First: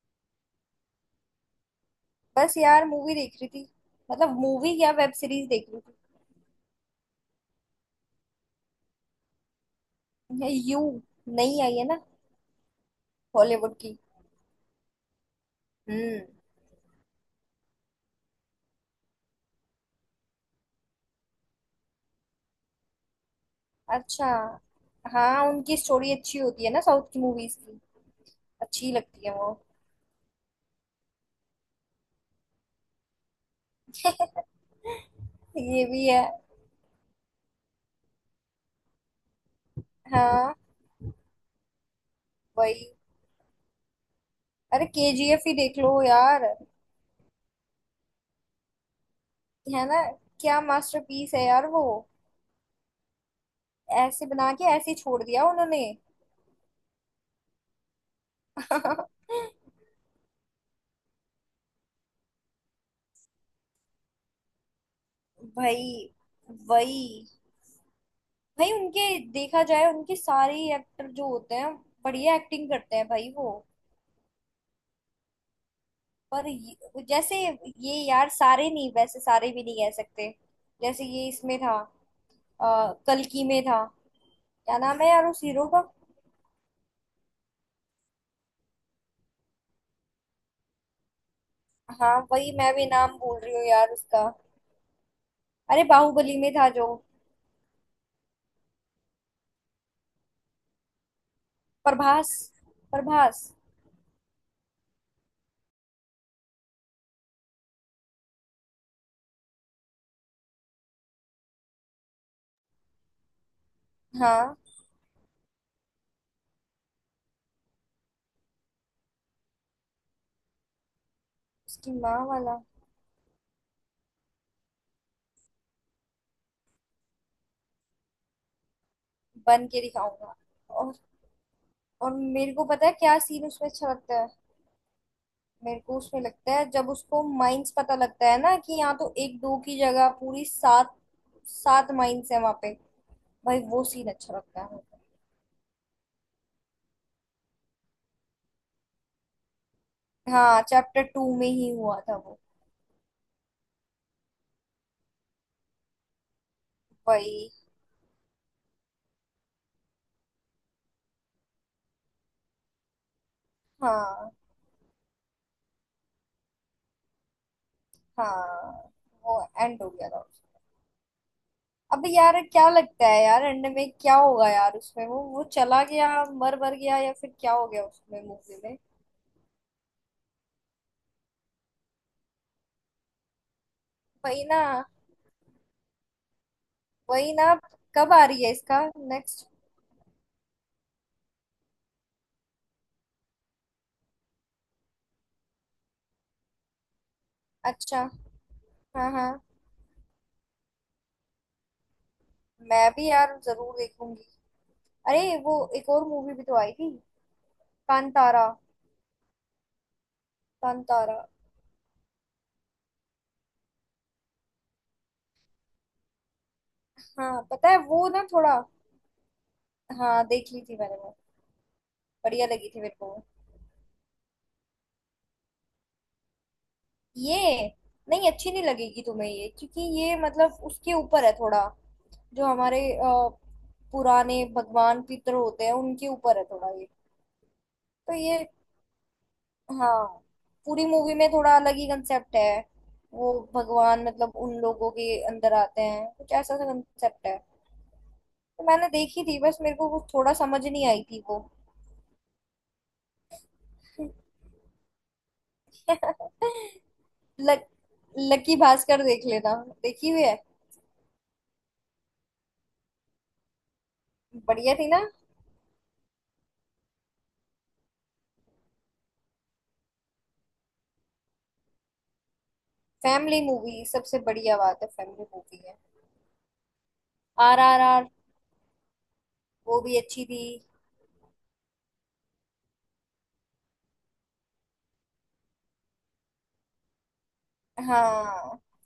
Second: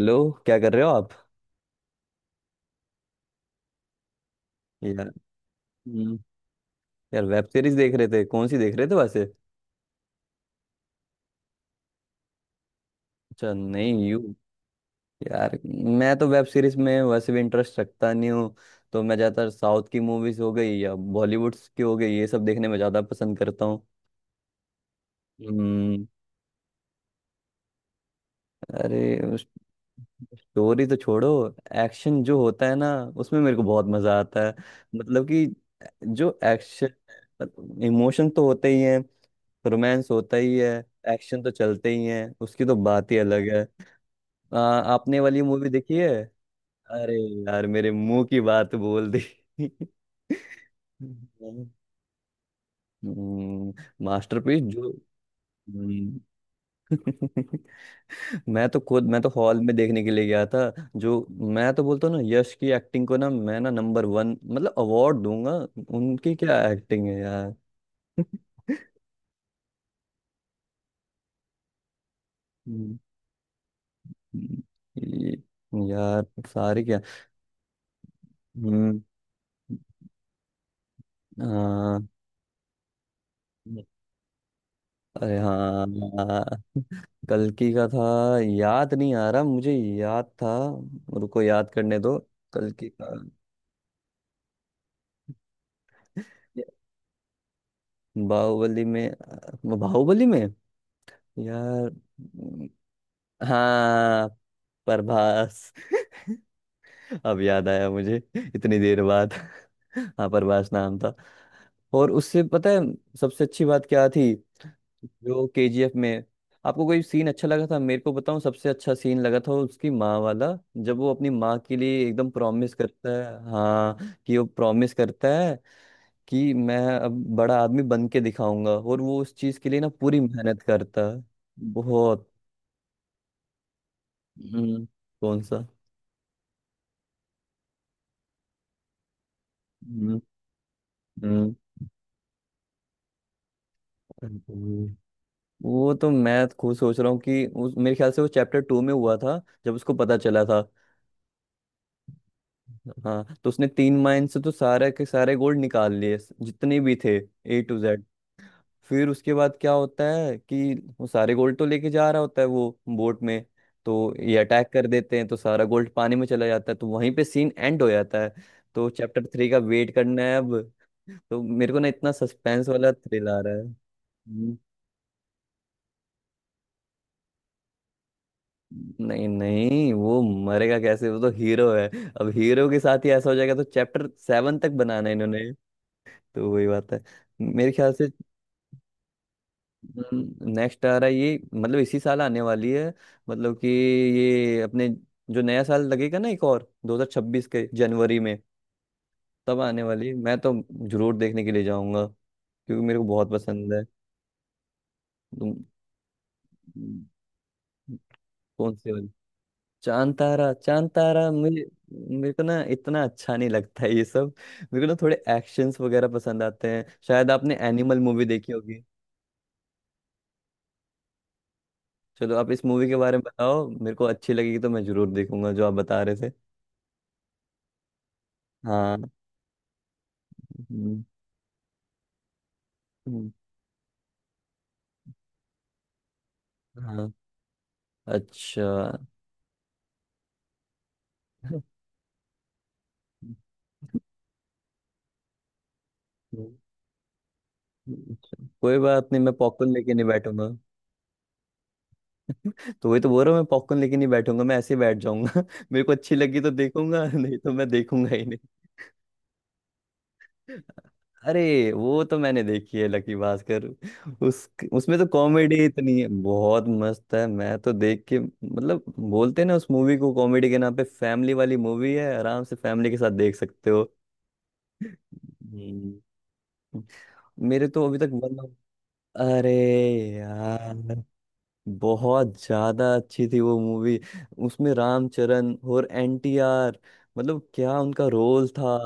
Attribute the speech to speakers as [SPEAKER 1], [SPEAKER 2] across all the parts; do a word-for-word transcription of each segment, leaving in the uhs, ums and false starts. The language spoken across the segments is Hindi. [SPEAKER 1] लो, क्या कर रहे हो आप।
[SPEAKER 2] बस यार मूवी देख रही थी। मतलब मूवी या
[SPEAKER 1] यार।
[SPEAKER 2] वेब सीरीज देख रही
[SPEAKER 1] हम्म। यार वेब सीरीज देख रहे थे, कौन सी देख रहे थे वैसे।
[SPEAKER 2] थी। ये यू नई आई है ना,
[SPEAKER 1] अच्छा
[SPEAKER 2] हॉलीवुड की।
[SPEAKER 1] नहीं यू। यार, मैं
[SPEAKER 2] हम्म।
[SPEAKER 1] तो वेब सीरीज में वैसे भी इंटरेस्ट रखता नहीं हूँ। तो मैं ज़्यादातर साउथ की मूवीज हो गई या बॉलीवुड की हो गई, ये सब देखने में ज़्यादा पसंद करता हूँ।
[SPEAKER 2] अच्छा। हाँ उनकी
[SPEAKER 1] हम्म।
[SPEAKER 2] स्टोरी अच्छी होती है ना, साउथ की मूवीज की। अच्छी
[SPEAKER 1] अरे,
[SPEAKER 2] लगती है वो।
[SPEAKER 1] स्टोरी तो छोड़ो। एक्शन जो होता है ना, उसमें मेरे को बहुत मज़ा आता है। मतलब कि
[SPEAKER 2] ये भी है।
[SPEAKER 1] जो एक्शन, इमोशन तो होते ही हैं, रोमांस होता
[SPEAKER 2] हाँ
[SPEAKER 1] ही है, एक्शन तो चलते ही है, उसकी तो
[SPEAKER 2] वही।
[SPEAKER 1] बात ही अलग है। आ,
[SPEAKER 2] अरे
[SPEAKER 1] आपने वाली
[SPEAKER 2] केजीएफ ही
[SPEAKER 1] मूवी
[SPEAKER 2] देख लो
[SPEAKER 1] देखी है।
[SPEAKER 2] यार।
[SPEAKER 1] अरे यार, मेरे मुंह की बात बोल दी।
[SPEAKER 2] है ना। क्या मास्टरपीस है यार
[SPEAKER 1] हम्म।
[SPEAKER 2] वो। ऐसे बना
[SPEAKER 1] मास्टरपीस
[SPEAKER 2] के
[SPEAKER 1] जो।
[SPEAKER 2] ऐसे ही छोड़ दिया उन्होंने।
[SPEAKER 1] हम्म। मैं तो खुद मैं तो हॉल में देखने के लिए गया था जो। मैं तो बोलता हूँ ना, यश की एक्टिंग को ना मैं ना नंबर वन मतलब अवार्ड दूंगा।
[SPEAKER 2] भाई।
[SPEAKER 1] उनकी क्या
[SPEAKER 2] वही।
[SPEAKER 1] एक्टिंग है यार।
[SPEAKER 2] भाई उनके देखा जाए, उनके सारे एक्टर जो होते हैं, बढ़िया एक्टिंग करते
[SPEAKER 1] हम्म।
[SPEAKER 2] हैं भाई वो।
[SPEAKER 1] हम्म। ये- यार
[SPEAKER 2] पर
[SPEAKER 1] सारे क्या।
[SPEAKER 2] ये- जैसे ये यार सारे नहीं,
[SPEAKER 1] हम्म।
[SPEAKER 2] वैसे सारे भी नहीं कह सकते। जैसे ये इसमें था।
[SPEAKER 1] हाँ।
[SPEAKER 2] आ, कल्कि में था। क्या नाम है यार
[SPEAKER 1] अरे
[SPEAKER 2] उस हीरो का।
[SPEAKER 1] हाँ। हाँ, कल्कि का था। याद नहीं आ रहा, मुझे याद था। रुको, याद करने
[SPEAKER 2] हाँ
[SPEAKER 1] दो।
[SPEAKER 2] वही मैं भी
[SPEAKER 1] कल्कि का।
[SPEAKER 2] नाम भूल रही हूँ यार उसका। अरे बाहुबली में था जो।
[SPEAKER 1] बाहुबली में। बाहुबली में। यार।
[SPEAKER 2] प्रभास।
[SPEAKER 1] हम्म,
[SPEAKER 2] प्रभास।
[SPEAKER 1] हाँ प्रभास। अब याद आया मुझे, इतनी देर बाद। हाँ, प्रभास नाम था। और उससे पता है, सबसे अच्छी बात क्या थी,
[SPEAKER 2] हाँ।
[SPEAKER 1] जो केजीएफ में। आपको कोई सीन अच्छा लगा था मेरे को बताओ, सबसे अच्छा सीन लगा था उसकी माँ वाला। जब वो अपनी माँ के
[SPEAKER 2] उसकी
[SPEAKER 1] लिए
[SPEAKER 2] माँ
[SPEAKER 1] एकदम
[SPEAKER 2] वाला।
[SPEAKER 1] प्रॉमिस करता है, हाँ, कि वो प्रॉमिस करता है कि मैं अब बड़ा आदमी बन के दिखाऊंगा, और वो उस चीज
[SPEAKER 2] बन
[SPEAKER 1] के लिए
[SPEAKER 2] के
[SPEAKER 1] ना पूरी
[SPEAKER 2] दिखाऊंगा।
[SPEAKER 1] मेहनत
[SPEAKER 2] और
[SPEAKER 1] करता है।
[SPEAKER 2] और
[SPEAKER 1] बहुत।
[SPEAKER 2] मेरे को पता है क्या सीन उसमें अच्छा लगता है।
[SPEAKER 1] हम्म। कौन सा।
[SPEAKER 2] मेरे को उसमें लगता है जब उसको माइंस पता लगता है ना, कि यहाँ तो एक दो की जगह
[SPEAKER 1] हम्म।
[SPEAKER 2] पूरी सात,
[SPEAKER 1] हम्म।
[SPEAKER 2] सात माइंस है वहां पे। भाई वो सीन अच्छा लगता है
[SPEAKER 1] हम्म।
[SPEAKER 2] मुझे।
[SPEAKER 1] वो तो मैं खुद सोच रहा हूँ कि उस मेरे ख्याल से वो चैप्टर टू में हुआ था, जब उसको पता चला था।
[SPEAKER 2] हाँ चैप्टर टू में ही हुआ था वो।
[SPEAKER 1] हाँ, तो उसने तीन माइन से तो सारे के सारे गोल्ड निकाल लिए, स- जितने भी थे।
[SPEAKER 2] भाई।
[SPEAKER 1] A to Z. फिर उसके बाद क्या होता है कि वो सारे गोल्ड तो लेके जा रहा होता है वो बोट में, तो
[SPEAKER 2] हाँ
[SPEAKER 1] ये अटैक कर देते हैं, तो सारा गोल्ड पानी में चला जाता है, तो वहीं पे सीन एंड हो जाता है। तो
[SPEAKER 2] हाँ।
[SPEAKER 1] चैप्टर
[SPEAKER 2] वो
[SPEAKER 1] थ्री का
[SPEAKER 2] एंड हो
[SPEAKER 1] वेट
[SPEAKER 2] गया था
[SPEAKER 1] करना है अब।
[SPEAKER 2] उसका।
[SPEAKER 1] तो मेरे को ना
[SPEAKER 2] अब
[SPEAKER 1] इतना
[SPEAKER 2] यार
[SPEAKER 1] सस्पेंस
[SPEAKER 2] क्या
[SPEAKER 1] वाला
[SPEAKER 2] लगता है
[SPEAKER 1] थ्रिल आ
[SPEAKER 2] यार
[SPEAKER 1] रहा है।
[SPEAKER 2] एंड में क्या होगा
[SPEAKER 1] हम्म।
[SPEAKER 2] यार उसमें, वो वो चला गया, मर मर गया या फिर क्या हो गया उसमें मूवी में।
[SPEAKER 1] नहीं नहीं, वो मरेगा कैसे, वो तो हीरो है। अब हीरो के साथ ही ऐसा हो जाएगा तो चैप्टर
[SPEAKER 2] वही
[SPEAKER 1] सेवन तक
[SPEAKER 2] ना।
[SPEAKER 1] बनाना है इन्होंने। तो वही बात है
[SPEAKER 2] वही ना।
[SPEAKER 1] मेरे ख्याल से।
[SPEAKER 2] कब आ रही है इसका नेक्स्ट।
[SPEAKER 1] नेक्स्ट आ रहा है ये, मतलब इसी साल आने वाली है। मतलब कि ये अपने जो नया साल लगेगा ना, एक और दो हज़ार छब्बीस के
[SPEAKER 2] अच्छा।
[SPEAKER 1] जनवरी में
[SPEAKER 2] हाँ हाँ।
[SPEAKER 1] तब आने वाली है। मैं तो जरूर देखने के लिए जाऊंगा, क्योंकि
[SPEAKER 2] मैं
[SPEAKER 1] मेरे को
[SPEAKER 2] भी
[SPEAKER 1] बहुत
[SPEAKER 2] यार
[SPEAKER 1] पसंद
[SPEAKER 2] जरूर
[SPEAKER 1] है।
[SPEAKER 2] देखूंगी। अरे वो
[SPEAKER 1] तुम।
[SPEAKER 2] एक और मूवी भी तो आई थी। कांतारा।
[SPEAKER 1] कौन सी वाली। चांद तारा, चांद
[SPEAKER 2] कांतारा।
[SPEAKER 1] तारा मुझे। मेरे को ना इतना अच्छा नहीं लगता है ये सब। मेरे को ना थोड़े एक्शंस वगैरह पसंद आते हैं, शायद
[SPEAKER 2] हाँ
[SPEAKER 1] आपने
[SPEAKER 2] पता है
[SPEAKER 1] एनिमल
[SPEAKER 2] वो ना
[SPEAKER 1] मूवी देखी
[SPEAKER 2] थोड़ा।
[SPEAKER 1] होगी।
[SPEAKER 2] हाँ देख ली थी मैंने वो।
[SPEAKER 1] चलो
[SPEAKER 2] बढ़िया
[SPEAKER 1] आप इस
[SPEAKER 2] लगी थी
[SPEAKER 1] मूवी
[SPEAKER 2] मेरे
[SPEAKER 1] के
[SPEAKER 2] को।
[SPEAKER 1] बारे में बताओ, मेरे को अच्छी लगेगी तो मैं जरूर देखूंगा, जो आप बता रहे थे।
[SPEAKER 2] ये। नहीं अच्छी नहीं लगेगी
[SPEAKER 1] हाँ।
[SPEAKER 2] तुम्हें ये, क्योंकि ये मतलब उसके
[SPEAKER 1] हम्म।
[SPEAKER 2] ऊपर है थोड़ा। जो हमारे अ,
[SPEAKER 1] हम्म।
[SPEAKER 2] पुराने भगवान पितर होते हैं उनके ऊपर है थोड़ा ये।
[SPEAKER 1] हाँ।
[SPEAKER 2] तो ये।
[SPEAKER 1] अच्छा।
[SPEAKER 2] हाँ। पूरी मूवी में थोड़ा अलग ही कंसेप्ट है। वो भगवान मतलब उन लोगों के अंदर आते हैं, कुछ ऐसा सा कंसेप्ट है। तो
[SPEAKER 1] कोई
[SPEAKER 2] मैंने
[SPEAKER 1] बात नहीं,
[SPEAKER 2] देखी
[SPEAKER 1] मैं
[SPEAKER 2] थी, बस
[SPEAKER 1] पॉपकॉर्न
[SPEAKER 2] मेरे को
[SPEAKER 1] लेके नहीं
[SPEAKER 2] कुछ थोड़ा
[SPEAKER 1] बैठूंगा।
[SPEAKER 2] समझ नहीं आई थी वो।
[SPEAKER 1] तो वही तो बोल रहा हूँ, मैं पॉपकॉर्न लेके नहीं बैठूंगा, मैं ऐसे ही बैठ जाऊंगा। मेरे को अच्छी लगी तो देखूंगा, नहीं तो
[SPEAKER 2] लक,
[SPEAKER 1] मैं देखूंगा ही नहीं।
[SPEAKER 2] लकी भास्कर देख लेना। देखी हुई है।
[SPEAKER 1] अरे वो तो मैंने देखी है लकी भास्कर। उस
[SPEAKER 2] बढ़िया थी
[SPEAKER 1] उसमें
[SPEAKER 2] ना।
[SPEAKER 1] तो कॉमेडी इतनी है, बहुत मस्त है। मैं तो देख के, मतलब बोलते हैं ना, उस मूवी को कॉमेडी के नाम पे, फैमिली वाली मूवी है, आराम से फैमिली के साथ देख
[SPEAKER 2] फैमिली
[SPEAKER 1] सकते हो।
[SPEAKER 2] मूवी सबसे बढ़िया बात है, फैमिली मूवी है।
[SPEAKER 1] हम्म। मेरे तो अभी
[SPEAKER 2] आरआरआर।
[SPEAKER 1] तक। अरे
[SPEAKER 2] वो भी अच्छी थी।
[SPEAKER 1] यार, बहुत ज्यादा अच्छी थी वो मूवी। उसमें रामचरण और एनटीआर, मतलब क्या उनका रोल
[SPEAKER 2] हाँ
[SPEAKER 1] था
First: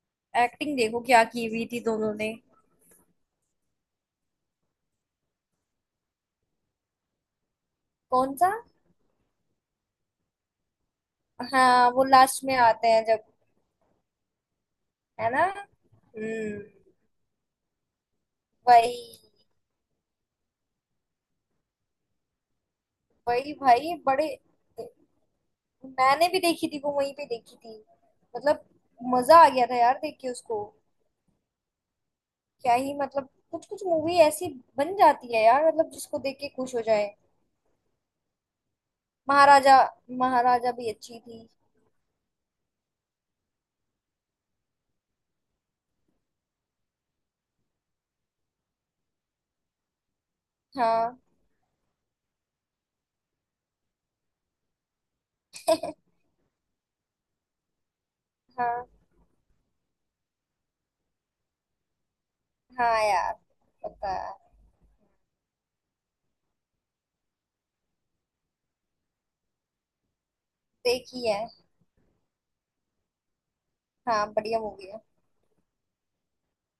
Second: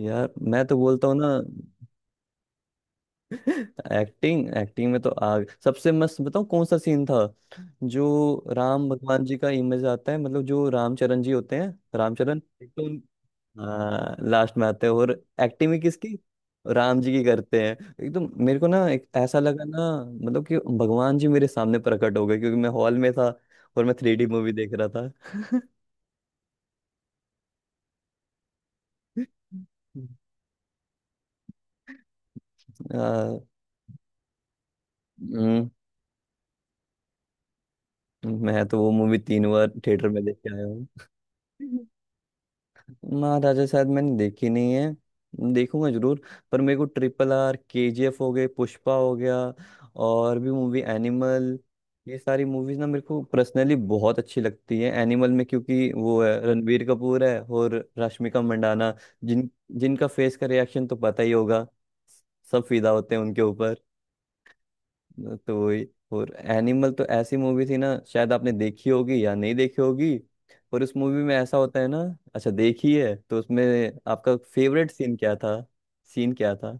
[SPEAKER 1] यार। मैं तो
[SPEAKER 2] एक्टिंग देखो
[SPEAKER 1] बोलता हूँ
[SPEAKER 2] क्या
[SPEAKER 1] ना।
[SPEAKER 2] की हुई थी दोनों ने।
[SPEAKER 1] एक्टिंग, एक्टिंग में तो आग। सबसे मस्त बताऊँ कौन सा सीन था, जो
[SPEAKER 2] कौन सा।
[SPEAKER 1] राम भगवान जी का इमेज आता है, मतलब जो रामचरण जी होते हैं।
[SPEAKER 2] हाँ वो
[SPEAKER 1] रामचरण,
[SPEAKER 2] लास्ट में
[SPEAKER 1] एक तो
[SPEAKER 2] आते
[SPEAKER 1] उन-
[SPEAKER 2] हैं जब।
[SPEAKER 1] हाँ, लास्ट में आते हैं, और
[SPEAKER 2] है ना।
[SPEAKER 1] एक्टिंग भी किसकी,
[SPEAKER 2] हम्म।
[SPEAKER 1] राम जी की करते हैं। एकदम मेरे को ना
[SPEAKER 2] वही।
[SPEAKER 1] एक ऐसा लगा ना, मतलब कि भगवान जी मेरे सामने प्रकट हो गए, क्योंकि मैं हॉल में था
[SPEAKER 2] वही
[SPEAKER 1] और
[SPEAKER 2] भाई
[SPEAKER 1] मैं थ्री डी
[SPEAKER 2] बड़े।
[SPEAKER 1] मूवी देख रहा था।
[SPEAKER 2] मैंने भी देखी थी वो वहीं पे देखी थी। मतलब। मजा आ गया था यार देख के उसको। क्या ही मतलब
[SPEAKER 1] आ,
[SPEAKER 2] कुछ कुछ मूवी ऐसी बन जाती है यार,
[SPEAKER 1] हम्म।
[SPEAKER 2] मतलब जिसको देख के खुश हो जाए।
[SPEAKER 1] मैं तो वो मूवी तीन बार
[SPEAKER 2] महाराजा।
[SPEAKER 1] थिएटर में देख के
[SPEAKER 2] महाराजा भी
[SPEAKER 1] आया।
[SPEAKER 2] अच्छी थी।
[SPEAKER 1] महाराजा शायद मैंने देखी नहीं है, देखूंगा जरूर। पर मेरे को ट्रिपल आर, केजीएफ हो गए, पुष्पा हो गया, और भी मूवी
[SPEAKER 2] हाँ
[SPEAKER 1] एनिमल, ये सारी मूवीज ना मेरे को पर्सनली बहुत अच्छी लगती है। एनिमल में क्योंकि वो है रणबीर कपूर है और रश्मिका
[SPEAKER 2] हाँ
[SPEAKER 1] मंडाना, जिन जिनका फेस का रिएक्शन तो पता ही होगा, सब फिदा
[SPEAKER 2] हाँ
[SPEAKER 1] होते हैं
[SPEAKER 2] यार,
[SPEAKER 1] उनके।
[SPEAKER 2] पता है।
[SPEAKER 1] न- तो वही। और एनिमल तो ऐसी मूवी थी ना, शायद आपने देखी होगी या नहीं देखी होगी। और उस मूवी
[SPEAKER 2] देखी
[SPEAKER 1] में
[SPEAKER 2] है।
[SPEAKER 1] ऐसा होता है ना। अच्छा देखी है, तो उसमें
[SPEAKER 2] हाँ
[SPEAKER 1] आपका
[SPEAKER 2] बढ़िया मूवी
[SPEAKER 1] फेवरेट
[SPEAKER 2] है।
[SPEAKER 1] सीन क्या था। सीन क्या था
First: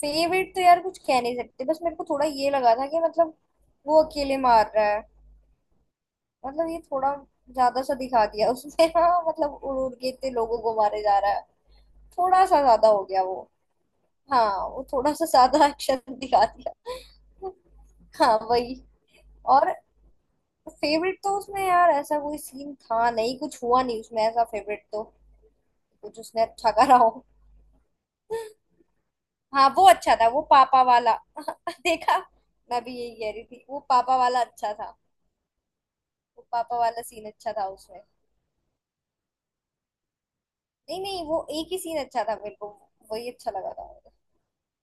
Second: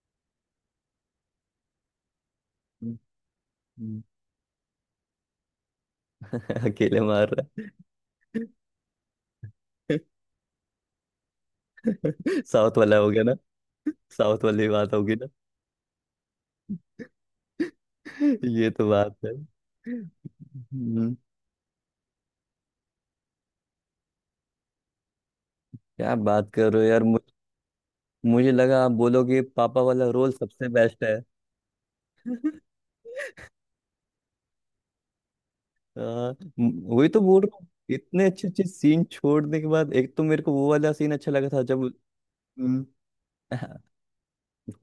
[SPEAKER 2] फेवरेट तो यार कुछ कह नहीं सकते, बस मेरे को थोड़ा ये लगा था
[SPEAKER 1] हम्म।
[SPEAKER 2] कि मतलब
[SPEAKER 1] हम्म।
[SPEAKER 2] वो अकेले मार रहा है। मतलब ये
[SPEAKER 1] अकेले
[SPEAKER 2] थोड़ा
[SPEAKER 1] मार रहा
[SPEAKER 2] ज्यादा सा दिखा दिया उसने हाँ मतलब उड़ उड़
[SPEAKER 1] है।
[SPEAKER 2] के इतने लोगों को मारे जा रहा है। थोड़ा सा
[SPEAKER 1] साउथ
[SPEAKER 2] ज्यादा
[SPEAKER 1] वाला
[SPEAKER 2] हो
[SPEAKER 1] हो गया
[SPEAKER 2] गया
[SPEAKER 1] ना,
[SPEAKER 2] वो।
[SPEAKER 1] साउथ
[SPEAKER 2] हाँ
[SPEAKER 1] वाली
[SPEAKER 2] वो
[SPEAKER 1] बात
[SPEAKER 2] थोड़ा
[SPEAKER 1] होगी
[SPEAKER 2] सा
[SPEAKER 1] ना।
[SPEAKER 2] ज्यादा एक्शन दिखा दिया। हाँ
[SPEAKER 1] ये
[SPEAKER 2] वही।
[SPEAKER 1] तो बात है।
[SPEAKER 2] और।
[SPEAKER 1] हम्म।
[SPEAKER 2] फेवरेट तो उसमें यार ऐसा कोई सीन था नहीं, कुछ हुआ नहीं उसमें ऐसा फेवरेट तो,
[SPEAKER 1] क्या
[SPEAKER 2] कुछ उसने
[SPEAKER 1] बात
[SPEAKER 2] अच्छा
[SPEAKER 1] कर रहे हो
[SPEAKER 2] करा
[SPEAKER 1] यार,
[SPEAKER 2] हो।
[SPEAKER 1] मुझ- मुझे लगा आप बोलोगे
[SPEAKER 2] हाँ
[SPEAKER 1] पापा
[SPEAKER 2] वो
[SPEAKER 1] वाला
[SPEAKER 2] अच्छा था
[SPEAKER 1] रोल
[SPEAKER 2] वो
[SPEAKER 1] सबसे
[SPEAKER 2] पापा
[SPEAKER 1] बेस्ट
[SPEAKER 2] वाला। देखा।
[SPEAKER 1] है।
[SPEAKER 2] मैं भी यही कह रही थी वो पापा वाला अच्छा था।
[SPEAKER 1] हाँ,
[SPEAKER 2] वो
[SPEAKER 1] म-
[SPEAKER 2] पापा वाला
[SPEAKER 1] वही तो
[SPEAKER 2] सीन
[SPEAKER 1] बोल
[SPEAKER 2] अच्छा
[SPEAKER 1] रहा
[SPEAKER 2] था
[SPEAKER 1] हूँ।
[SPEAKER 2] उसमें।
[SPEAKER 1] इतने अच्छे अच्छे सीन छोड़ने के बाद, एक तो मेरे को वो वाला
[SPEAKER 2] नहीं
[SPEAKER 1] सीन
[SPEAKER 2] नहीं
[SPEAKER 1] अच्छा
[SPEAKER 2] वो
[SPEAKER 1] लगा था
[SPEAKER 2] एक ही
[SPEAKER 1] जब।
[SPEAKER 2] सीन अच्छा था मेरे को।
[SPEAKER 1] हम्म।
[SPEAKER 2] वही अच्छा लगा
[SPEAKER 1] हाँ,
[SPEAKER 2] था।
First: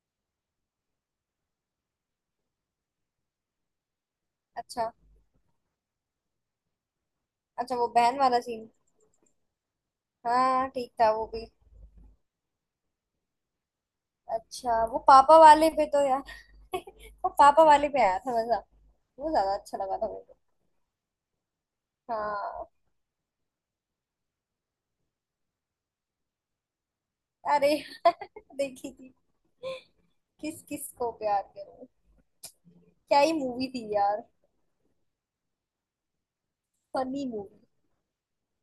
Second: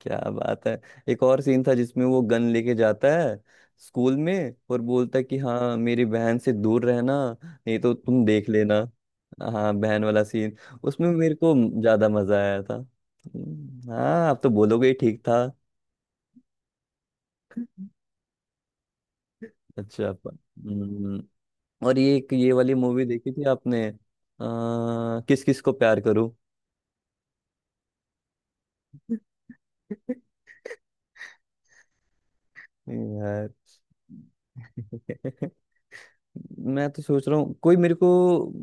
[SPEAKER 1] क्या बात है। एक और सीन था जिसमें वो गन लेके जाता है स्कूल में, और
[SPEAKER 2] अच्छा।
[SPEAKER 1] बोलता है कि हाँ मेरी बहन से दूर रहना,
[SPEAKER 2] अच्छा
[SPEAKER 1] नहीं
[SPEAKER 2] वो
[SPEAKER 1] तो
[SPEAKER 2] बहन
[SPEAKER 1] तुम
[SPEAKER 2] वाला
[SPEAKER 1] देख
[SPEAKER 2] सीन।
[SPEAKER 1] लेना। हाँ, बहन वाला सीन।
[SPEAKER 2] हाँ ठीक
[SPEAKER 1] उसमें
[SPEAKER 2] था वो
[SPEAKER 1] मेरे
[SPEAKER 2] भी।
[SPEAKER 1] को ज्यादा मजा आया था। हम्म। हाँ, आप तो
[SPEAKER 2] अच्छा
[SPEAKER 1] बोलोगे ही
[SPEAKER 2] वो
[SPEAKER 1] ठीक
[SPEAKER 2] पापा
[SPEAKER 1] था।
[SPEAKER 2] वाले पे तो यार वो पापा वाले पे आया था मजा। वो ज्यादा अच्छा लगा था
[SPEAKER 1] अच्छा,
[SPEAKER 2] मेरे
[SPEAKER 1] प-
[SPEAKER 2] को।
[SPEAKER 1] हम्म। और ये एक ये
[SPEAKER 2] हाँ।
[SPEAKER 1] वाली मूवी देखी थी आपने, आ, किस किस को प्यार करूं।
[SPEAKER 2] अरे देखी थी, किस किस को प्यार करूं। क्या ही
[SPEAKER 1] यार
[SPEAKER 2] मूवी थी यार।
[SPEAKER 1] मैं तो
[SPEAKER 2] फनी
[SPEAKER 1] सोच रहा हूँ
[SPEAKER 2] मूवी।
[SPEAKER 1] कोई मेरे को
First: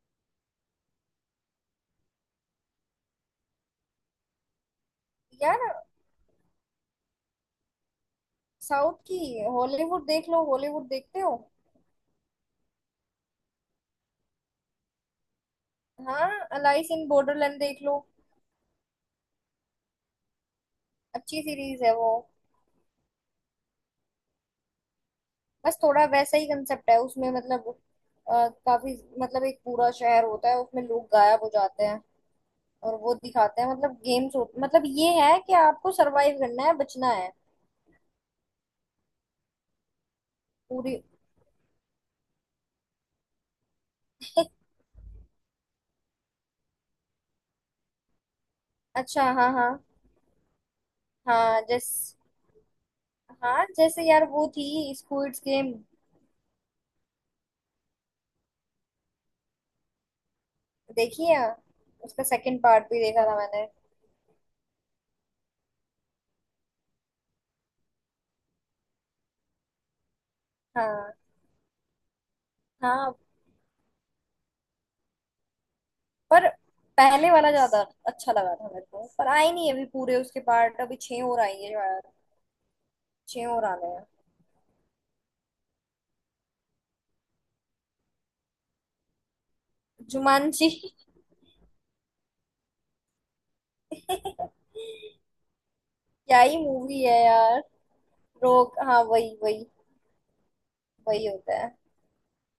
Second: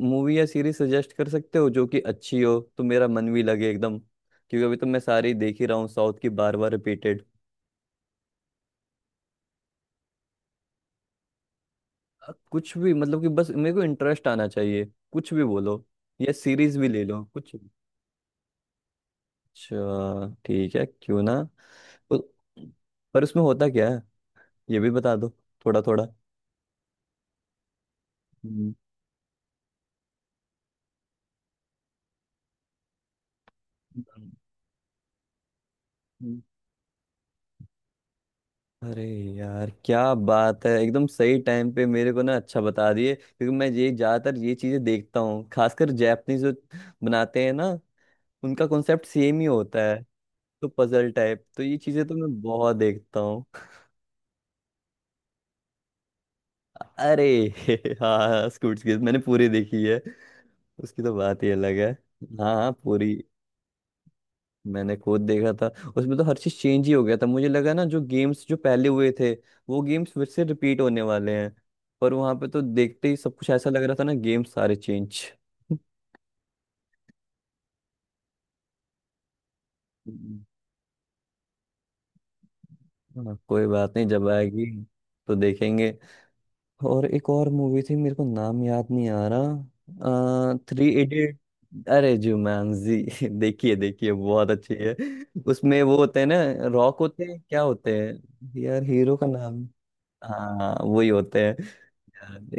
[SPEAKER 1] मूवी या सीरीज सजेस्ट कर सकते हो जो कि अच्छी हो, तो मेरा मन भी लगे एकदम, क्योंकि अभी तो मैं सारी देख ही रहा
[SPEAKER 2] यार
[SPEAKER 1] हूँ साउथ की बार बार रिपीटेड।
[SPEAKER 2] साउथ की। हॉलीवुड देख लो, हॉलीवुड देखते हो।
[SPEAKER 1] कुछ भी, मतलब कि बस मेरे को इंटरेस्ट आना चाहिए, कुछ भी बोलो,
[SPEAKER 2] हाँ।
[SPEAKER 1] या सीरीज भी
[SPEAKER 2] अलाइस
[SPEAKER 1] ले
[SPEAKER 2] इन
[SPEAKER 1] लो कुछ
[SPEAKER 2] बॉर्डरलैंड
[SPEAKER 1] भी।
[SPEAKER 2] देख लो।
[SPEAKER 1] अच्छा, ठीक है, क्यों ना।
[SPEAKER 2] अच्छी सीरीज है वो।
[SPEAKER 1] उ- पर उसमें होता क्या है, ये भी बता दो।
[SPEAKER 2] बस
[SPEAKER 1] थोड़ा
[SPEAKER 2] थोड़ा
[SPEAKER 1] थोड़ा।
[SPEAKER 2] वैसा ही कंसेप्ट है उसमें मतलब, अ, काफी मतलब एक पूरा शहर होता है उसमें लोग गायब हो जाते हैं। और वो दिखाते हैं मतलब गेम्स। मतलब ये है कि आपको सरवाइव
[SPEAKER 1] हम्म।
[SPEAKER 2] करना है, बचना है।
[SPEAKER 1] अरे यार, क्या बात है,
[SPEAKER 2] पूरी।
[SPEAKER 1] एकदम सही टाइम पे मेरे को ना अच्छा बता दिए, क्योंकि मैं ये ज्यादातर ये चीजें देखता हूँ, खासकर जैपनीज जो बनाते हैं ना, उनका कॉन्सेप्ट
[SPEAKER 2] अच्छा।
[SPEAKER 1] सेम ही
[SPEAKER 2] हाँ हाँ।
[SPEAKER 1] होता है। तो पजल टाइप
[SPEAKER 2] हाँ
[SPEAKER 1] तो ये चीजें तो
[SPEAKER 2] जैस
[SPEAKER 1] मैं बहुत देखता हूँ।
[SPEAKER 2] हाँ जैसे यार वो थी स्क्विड गेम।
[SPEAKER 1] अरे। हाँ, स्कूट्स की मैंने पूरी देखी है, उसकी तो
[SPEAKER 2] देखी है।
[SPEAKER 1] बात ही अलग है।
[SPEAKER 2] उसका
[SPEAKER 1] हाँ
[SPEAKER 2] सेकंड
[SPEAKER 1] हाँ,
[SPEAKER 2] पार्ट भी
[SPEAKER 1] पूरी
[SPEAKER 2] देखा था मैंने।
[SPEAKER 1] मैंने खुद देखा था। उसमें तो हर चीज चेंज ही हो गया था, मुझे लगा ना जो गेम्स जो पहले हुए थे, वो गेम्स फिर से रिपीट होने
[SPEAKER 2] हाँ
[SPEAKER 1] वाले हैं। पर वहां पे तो देखते
[SPEAKER 2] हाँ।
[SPEAKER 1] ही सब कुछ ऐसा लग रहा था ना, गेम्स सारे चेंज।
[SPEAKER 2] पर पहले वाला ज्यादा अच्छा लगा था मेरे को, पर आई नहीं अभी पूरे उसके पार्ट, अभी छह और आई है यार।
[SPEAKER 1] हाँ,
[SPEAKER 2] छह
[SPEAKER 1] कोई
[SPEAKER 2] और आने
[SPEAKER 1] बात
[SPEAKER 2] हैं।
[SPEAKER 1] नहीं, जब आएगी तो देखेंगे। और एक और मूवी थी मेरे को नाम याद नहीं आ रहा,
[SPEAKER 2] जुमानजी
[SPEAKER 1] थ्री इडियट अरे जुमानजी। देखिए देखिए, बहुत अच्छी है। उसमें वो होते हैं ना,
[SPEAKER 2] क्या ही
[SPEAKER 1] रॉक
[SPEAKER 2] मूवी है
[SPEAKER 1] होते हैं,
[SPEAKER 2] यार।
[SPEAKER 1] क्या होते हैं
[SPEAKER 2] रोग,
[SPEAKER 1] यार
[SPEAKER 2] हाँ
[SPEAKER 1] हीरो का
[SPEAKER 2] वही
[SPEAKER 1] नाम।
[SPEAKER 2] वही।
[SPEAKER 1] हाँ वही
[SPEAKER 2] वही
[SPEAKER 1] होते
[SPEAKER 2] होता
[SPEAKER 1] हैं।
[SPEAKER 2] है।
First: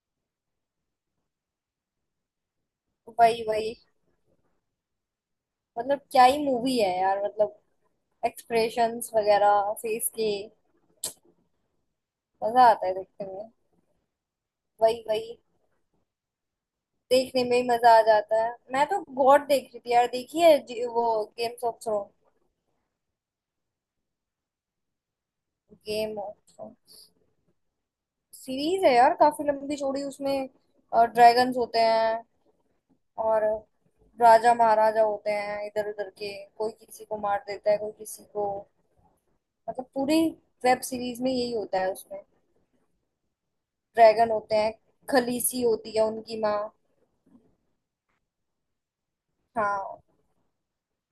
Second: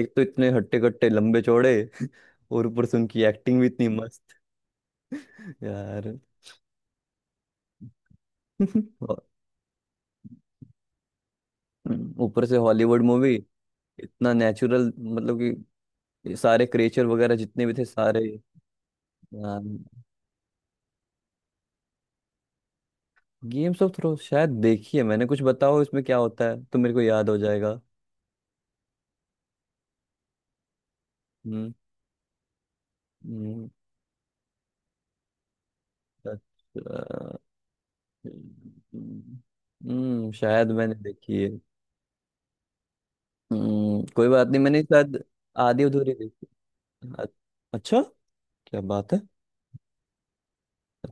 [SPEAKER 1] एक तो इतने हट्टे कट्टे लंबे चौड़े। और ऊपर से उनकी
[SPEAKER 2] वही
[SPEAKER 1] एक्टिंग भी
[SPEAKER 2] वही।
[SPEAKER 1] इतनी मस्त।
[SPEAKER 2] मतलब
[SPEAKER 1] यार।
[SPEAKER 2] क्या ही मूवी है यार, मतलब एक्सप्रेशंस
[SPEAKER 1] और
[SPEAKER 2] वगैरह फेस के।
[SPEAKER 1] ऊपर से
[SPEAKER 2] मजा आता है
[SPEAKER 1] हॉलीवुड
[SPEAKER 2] देखने
[SPEAKER 1] मूवी,
[SPEAKER 2] में।
[SPEAKER 1] इतना नेचुरल,
[SPEAKER 2] वही वही।
[SPEAKER 1] मतलब कि सारे क्रिएचर वगैरह
[SPEAKER 2] देखने में ही
[SPEAKER 1] जितने भी थे
[SPEAKER 2] मजा आ
[SPEAKER 1] सारे।
[SPEAKER 2] जाता है। मैं तो गॉड देख रही थी यार, देखी है जी- वो Games of Throne.
[SPEAKER 1] Games of Thrones शायद देखी है मैंने, कुछ बताओ इसमें क्या
[SPEAKER 2] गेम
[SPEAKER 1] होता है
[SPEAKER 2] ऑफ।
[SPEAKER 1] तो मेरे को याद हो जाएगा।
[SPEAKER 2] सीरीज है यार काफी लंबी चौड़ी उसमें। ड्रैगन्स
[SPEAKER 1] हम्म।
[SPEAKER 2] होते हैं। और
[SPEAKER 1] हम्म।
[SPEAKER 2] राजा महाराजा होते हैं इधर उधर के। कोई किसी को
[SPEAKER 1] अच्छा।
[SPEAKER 2] मार देता है कोई किसी को।
[SPEAKER 1] हम्म।
[SPEAKER 2] मतलब पूरी
[SPEAKER 1] हम्म, शायद
[SPEAKER 2] वेब
[SPEAKER 1] मैंने
[SPEAKER 2] सीरीज में
[SPEAKER 1] देखी है।
[SPEAKER 2] यही होता है उसमें।
[SPEAKER 1] हम्म, कोई
[SPEAKER 2] ड्रैगन
[SPEAKER 1] बात
[SPEAKER 2] होते
[SPEAKER 1] नहीं,
[SPEAKER 2] हैं।
[SPEAKER 1] मैंने शायद
[SPEAKER 2] खलीसी
[SPEAKER 1] आधी
[SPEAKER 2] होती है
[SPEAKER 1] अधूरी
[SPEAKER 2] उनकी
[SPEAKER 1] देखी।
[SPEAKER 2] माँ।
[SPEAKER 1] अ- अच्छा, क्या बात है।
[SPEAKER 2] हाँ।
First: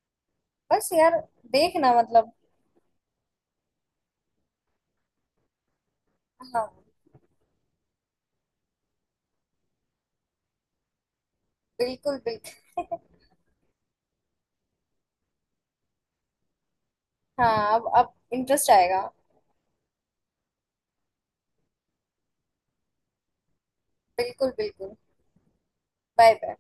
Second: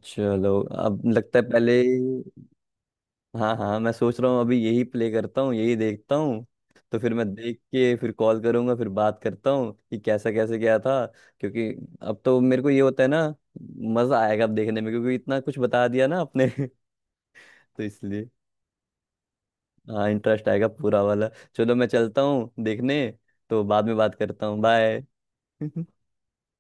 [SPEAKER 1] चलो,
[SPEAKER 2] बस
[SPEAKER 1] अब
[SPEAKER 2] यार
[SPEAKER 1] लगता है पहले।
[SPEAKER 2] देखना मतलब।
[SPEAKER 1] हाँ हाँ, मैं सोच रहा हूँ अभी यही प्ले करता हूँ, यही देखता हूँ।
[SPEAKER 2] हाँ
[SPEAKER 1] तो फिर मैं देख के फिर कॉल करूंगा, फिर बात करता हूँ कि कैसा, कैसे क्या था, क्योंकि
[SPEAKER 2] बिल्कुल
[SPEAKER 1] अब तो मेरे को
[SPEAKER 2] बिल्कुल।
[SPEAKER 1] ये होता है ना, मजा आएगा अब देखने में, क्योंकि इतना कुछ बता दिया ना आपने।
[SPEAKER 2] हाँ
[SPEAKER 1] तो
[SPEAKER 2] अब अब
[SPEAKER 1] इसलिए
[SPEAKER 2] इंटरेस्ट आएगा।
[SPEAKER 1] हाँ, इंटरेस्ट आएगा पूरा वाला। चलो मैं चलता हूँ देखने, तो बाद में बात करता
[SPEAKER 2] बिल्कुल
[SPEAKER 1] हूँ,
[SPEAKER 2] बिल्कुल।
[SPEAKER 1] बाय।
[SPEAKER 2] Bye bye.